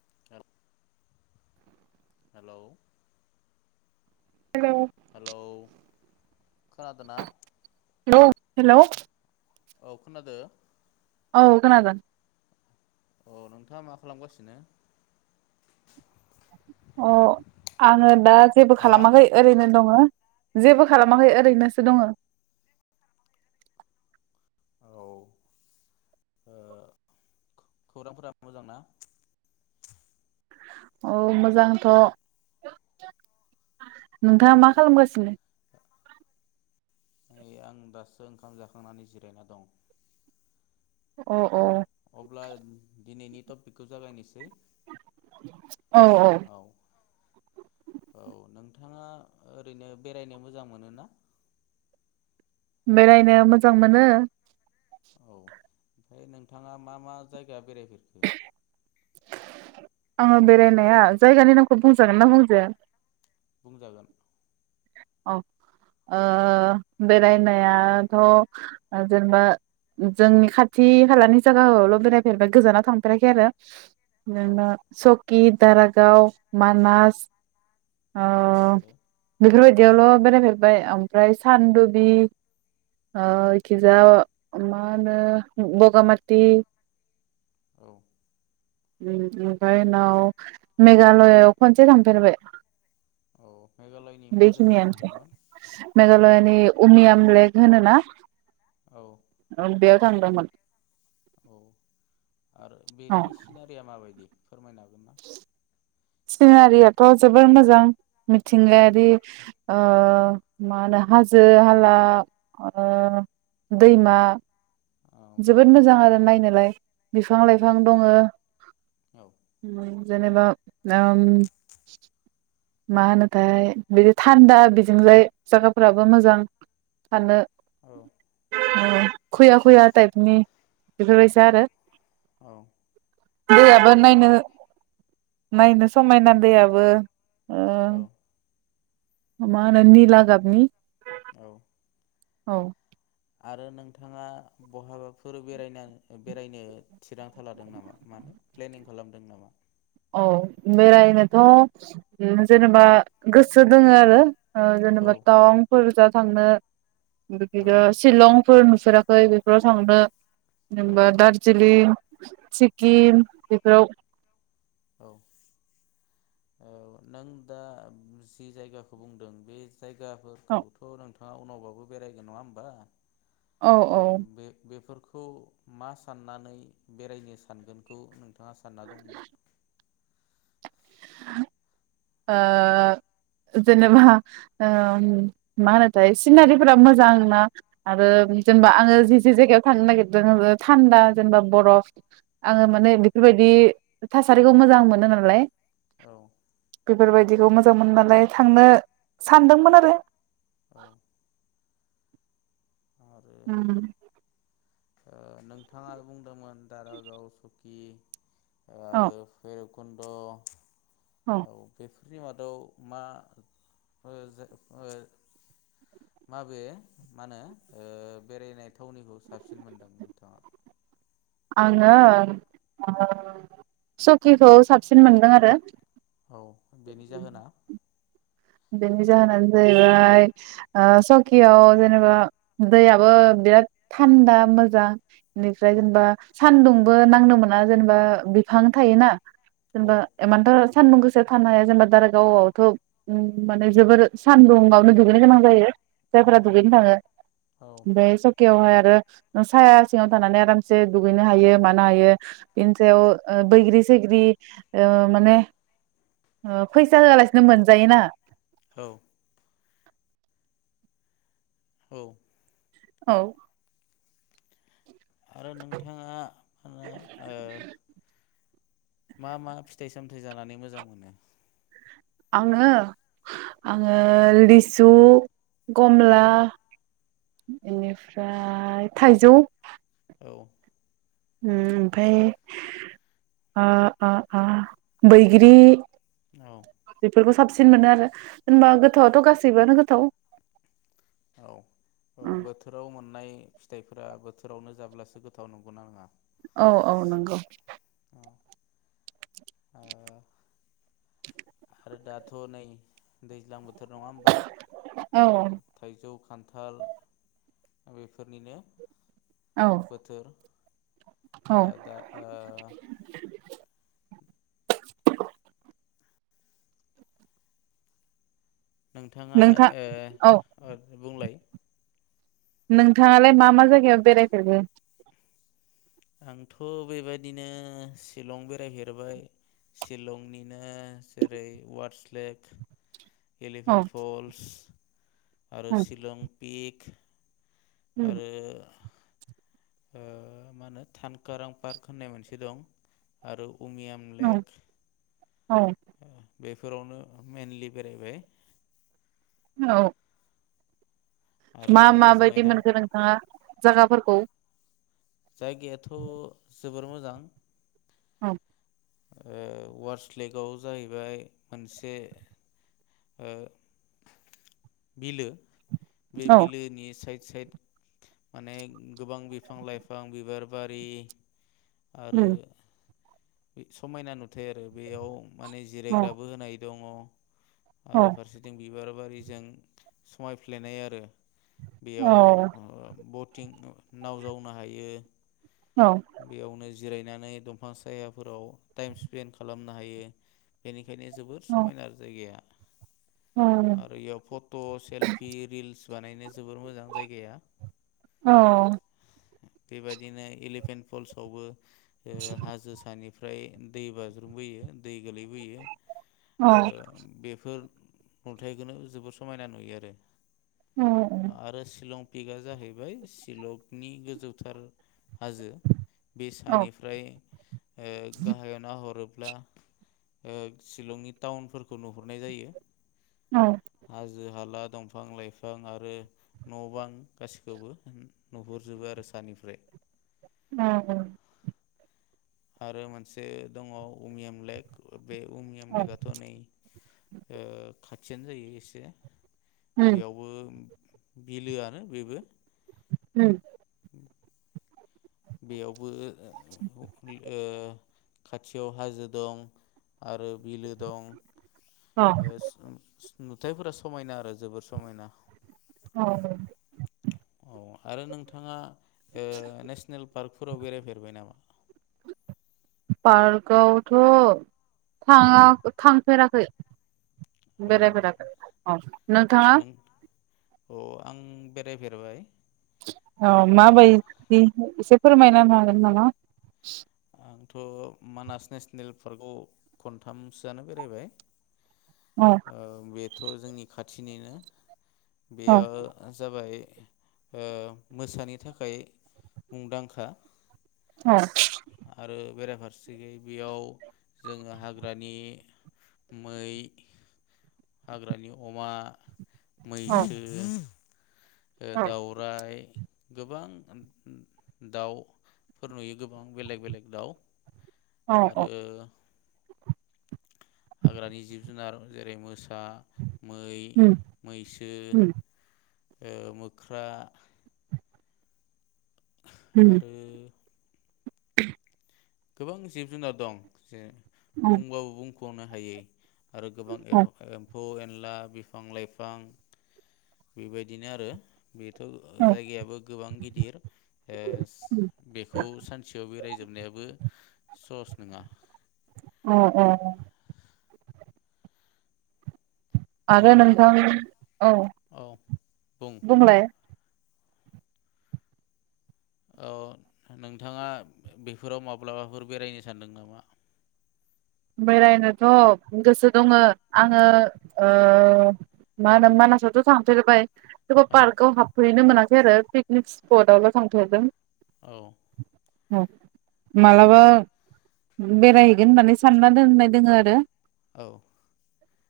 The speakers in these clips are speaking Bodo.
[unintelligible] हेलौ हेलौ खोनादोना? हेलौ हेलौ औ खोनादो। औ खोनादों। अ नोंथाङा मा खालामगासिनो? अ आङो दा जेबो हा खालामाखै ओरैनो दङो जेबो खालामाखै ओरैनोसो दङो। औ ओ खौरांफोरा मोजां ना? औ मोजांथ'। औ नोंथाङा मा खालामगासिनो? नै आं दासो ओंखाम जाखांनानै जिरायना दं। अ अ अब्ला दिनैनि टपिकखौ जागायनोसै औ औ औ नोंथाङा ओरैनो बेरायनो मोजां मोनो ना? बेरायनो मोजां मोनो। औ ओमफ्राय नोंथाङा मा मा जायगायाव बेरायहै आङो बेरायनाया जायगानि नामखौ बुंजागोनना बुंजाया? बुंजागोन। औ ओ बेरायनायाथ' जेनेबा जोंनि खाथि खालानि जागायावल' बेरायफेरबाय गोजानाव थांफेराखै। आरो औ [unintelligible] कि दारागाव मानास। अ आरो बिफोरबादि यावल' बेरायफेरबाय ओमफ्राय सानदुबि ओ औ इखिजा मा होनो बगामाति। औ उम ओ ओमफ्राय उनाव मेघालयआव खनसे थांफेरबाय। औ मेघालयनि माज खिनियानोसै मेघालयानि उमिया लेग होनो ना? औ ओं बेयाव थांदोंमोन। औ आरो औ बेनि सिनारिया माबायदि? फोरमायना हो। [unintelligible] सिनारियाथ' जोबोर मोजां। औ मिथिंगायारि ओफ ओ मा होनो हाजो हाला ओ दैमा। औ जोबोद मोजां आरो नायनोलाय। बिफां औ लाइफां दङो उम। जेनेबा [unintelligible] मा होनोथाय बिदि थान्दा बिजोंजाय जायगाफोराबो मोजां थानो। औ। खुया खुया टाइपनि औ बेफोरबायसा आरो औ औ दैयाबो नों नायनो नायनो समायना दैयाबो ओ औ। मा होनो निला गाबनि औ। औ। आरो नोंथाङा बहाबाफोर बेरायना बेरायनो थिरांथा लादों नामा माने प्लेनिं खालामदों नामा? औ बेरायनोथ' जेनेबा गोसो दोङो आरो। ओ औ जेनेबा तावांफोर जा थांनो औ बिदिनो शिलंफोर नुफेरा खै बेफोराव थांनो औ जेनबा दार्जिलिं औ सिक्किम बेफोराव औ औ नों दा जि जायगाखौ बुंदों बे औ जायगाफोरखौथ नोंथा ङा उनावबाबो बेरायगोन नङा होनोमबा। औ ओ बे बेफोरखो खौ मा साननानै बेरायनो सानगोनखौ नों नोथांङा सानना दंमोन। ओ जेनेबा उम मा होनोथाय सिनारिफोरा मोजां ना आरो औ जेनेबा आङो जि जे जायगायाव थांनो नागिरदों थान्दा जेनेबा बरफ आङो औ माने बेफोरबायदि थासारिखौ मोजां मोनो नालाय। औ। बेफोरबायदिखौ मोजां मोनो नालाय थांनो सानदोंमोन आरो। औ। आरो उम। ओ नोंथाङा बुंदोंमोन दारागाव सुकि औ। भैखुन्द औ औ बेफो निमादाव मा ओ जे ओ माबे मा होनो ओ बेरायनाय थावनिखौ साबसि थांङा। आङो ओ सकिखौ साबसिन मोनदों आरो औ बेनि जाहोना? बेनि जाहोनानो जाहैबाय ओ सकियाव जेनेबा दैयाबो बिराद थान्दा मोजां। बेनिफ्राय औ जेनेबा सान्दुं बो नांनो मोना जेनेबा बिफां थायोना। जेनबा औ इमानथो सानदुं गोसा थानो हाया जेनेबा दारागावआवथ ओं माने जोबोर सान्दुंआवनो दुगैनो गोनां जायो। जायफोरा औ दुगैनो थाङो औ ओमफ्राय सकियावहाय ओ साया सिङाव थानानै आरामसे दुगैनो हायो मनो हायो बिनि सायाउ बैग्रि सैग्रि ओ माने फैसा होयालासे जायोना। औ औ औ आरो नोंथाङा ओ ओ मा मा फिथाइ सामथाइ जानानै मोजां मोनो? आङो आङो लिस सु कमला औ इनिफ्राय थाइजौ औ ओम फाय आ आ आ बैग्रि औ बेफोरखौ साबसि सिन मोनो आरो जेनबा गोथावथ गासैबोआनो गोथाव। औ औ बोथोराव मोननाय फिथाइफोरा बोथोरावनो जाब्लासो गोथाव नंगौना नङा? औ औ नंगौ। आ ह आरो दाथ नै दैज्लां बोथ थोर नङा ओमबा औ थाइजौ खान्थाल बेफोरनिनो औ बोथोर औ ओ दा ओ नोंथाङा नोंथां औ ओ ओ बुंलाय नोंथाङालाय मा मा जायगायाव बेरायफेरखो? आंथ' बेबायदिनो सिलं बेरायफेरबाय सिलंनिनो जेरै- वार्स लेक औ इलेफेन्ट फलस आरो औ सिलं पिक आरो ओ मा होनो थानकारां पार्क होननाय मोनसे दं आरो उमियाम औ लेक औ ओ बेफोरावनो मेनलि बेरायबाय औ आरो मा ओजोंहाय माबायदि थां मोनखो नोंथाङा जागाफोर खौ जायगायाथ' जोबोर मोजां। औ ओ वार्स लेकाव जाहैबाय मोनसे ओ बिलो बे औ बिलोनि सायद साइड माने गोबां बिफां लाइफां बिबार बारि आरो बे समायना नु थाय आरो बेयाव माने औ जिरायग्राबो होनाय दङ औ आरो फारसेथिं बिबार बारिजों समायफ्लेनाय आरो बेयाव ओ बड थिं नाव जावनो हायो औ बेयावनो जिरायनानै दंफां सायाफोराव टाइम स्पेन्ड खालामनो हायो बेनिख खायनो जोबोर औ समायना जायगाया औ आरो इयाव फट' सेलफि रिल्स बानायनो जोबोर मोजां जायगाया औ बेबायदिनो एलिफेन्ट फल्सआवबो ए हाजो सानि ओमफ्राय दै बाज्रुमबोयो दै। गोलैबोयो औ ओ बेफ फोर नुथायखौनो जोबोर समायना नुयो आरो। औ आरो शिलं टपिकआ जाहैबाय शिलंनि गोजौथार हाजो बे औ सानिफ्राय ओ गाहायाव नाहरो। ब्ला ओ शिलंनि टाउनफोरखौ नुह हुरनाय जायो। हाजो-हाला। दंफां-लाइफां आरो न' बां गासिखौबो उम नुहुरजोबो आरो सानिफ्राय। अ। आरो मोनसे दङ उमियाम लेक बे उमियाम लेकआथ' नै ओ खाथियानो जायो एसे। उम बेयावबो उम बिलोआनो बेबो। उम। बेयावबो ओ ओ अखनिख ओ खाथियाव हाजो दं आरो बिलो दं। औ ओ [unintelligible] नुथायफोरा समायना आरो जोबोर समायना‌। [unintelligible] औ आरो नोंथाङा ओ नेसनेल पार्कफोराव बेरायफेरबाय नामा? पार्कआवथ' थाङा थांफेराखै। औ बेरायफेराखै औ नोंथाङा अ आं बेरायफेरबाय। औ मा ओ बायदि एसे फोरमायना होनो हागोन नामा? आंथ' मानास नेसनेल पार्कआव खनथामसोआनो बेरायबाय। औ ओ बे बेथ' जोंनि खाथिनिनो औ बेयो जाबाय ओ मोसानि थाखाय मुंदांखा। औ आरो बेराफारसेयै बेयाव जोङो हाग्रानि मै हाग्रानि अमा औ मैसो ओ औ दाउराइ गोबां दाउफोर नुयो गोबां बेलेग बेलेग दाउ औ औ आरो हाग्रानि जिब जुनार जेरै मोसा मै उम मैसो उम ओ मोख्रा उम आरो [unintelligible] गोबां जिब जुनार दं जे बुंबाबो बुंख ख'नो हायै आरो गोबां औ एम एम्फौ ए अनला बिफां लाइफां बेबायदिनो आरो बेथ' जायगायाबो गोबां गिदिर ओ बेखौ सानसेयाव बेरायजोबनायाबो स'हस नोङा औ औ आरो नोंथाङा नोंथां औ औ बुं बुंलाय ओ नोंथाङा बेफोराव माब्लाबाफोर बेरायनो सानदों नामा? बेरायनोथ' गोसो दङ आङो ओ मा होनो मानासावथ' थांफेरबाय थेवबो औ पार्कआव हाबफेरनो मोनाखै बे आरो पिकनिक स्पटआवल' थांफेरदों औ अ मालाबा बेरायहैगोन होननानै सानना दोंननाय दोङो आरो औ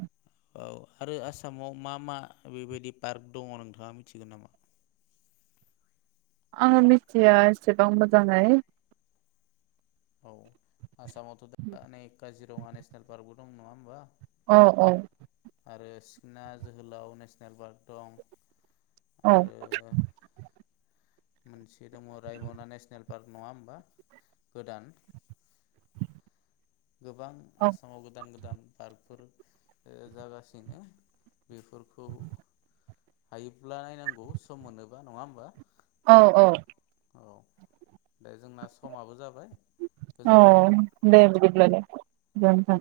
ओम औ आरो आसामाव मा मा बेबायदि पार्क दङ नोंथाङा मिथिगोन नामा? आङो मिथिया एसेबां मोजाङै औ आसामाव थ' दा नै काजिरङा नेसनेल पार्क बो दं नङा होमबा? औ औ आरो सिखना जोहोलाव नेसनेल पार्क दं औ आरो मोनसे दङ रायमना नेसनेल पार्क नङा होमबा? गोदान गोबां औ आसामाव गोदान गोदान पार्कफोर ओ जागासिनो बेफोरखौ हायोब्ला नायनांगौ सम मोनोबा नङा होमबा? औ औ औ दे जोंना समाबो जाब औ दे बिदि ब्लालाय गोजोनथों।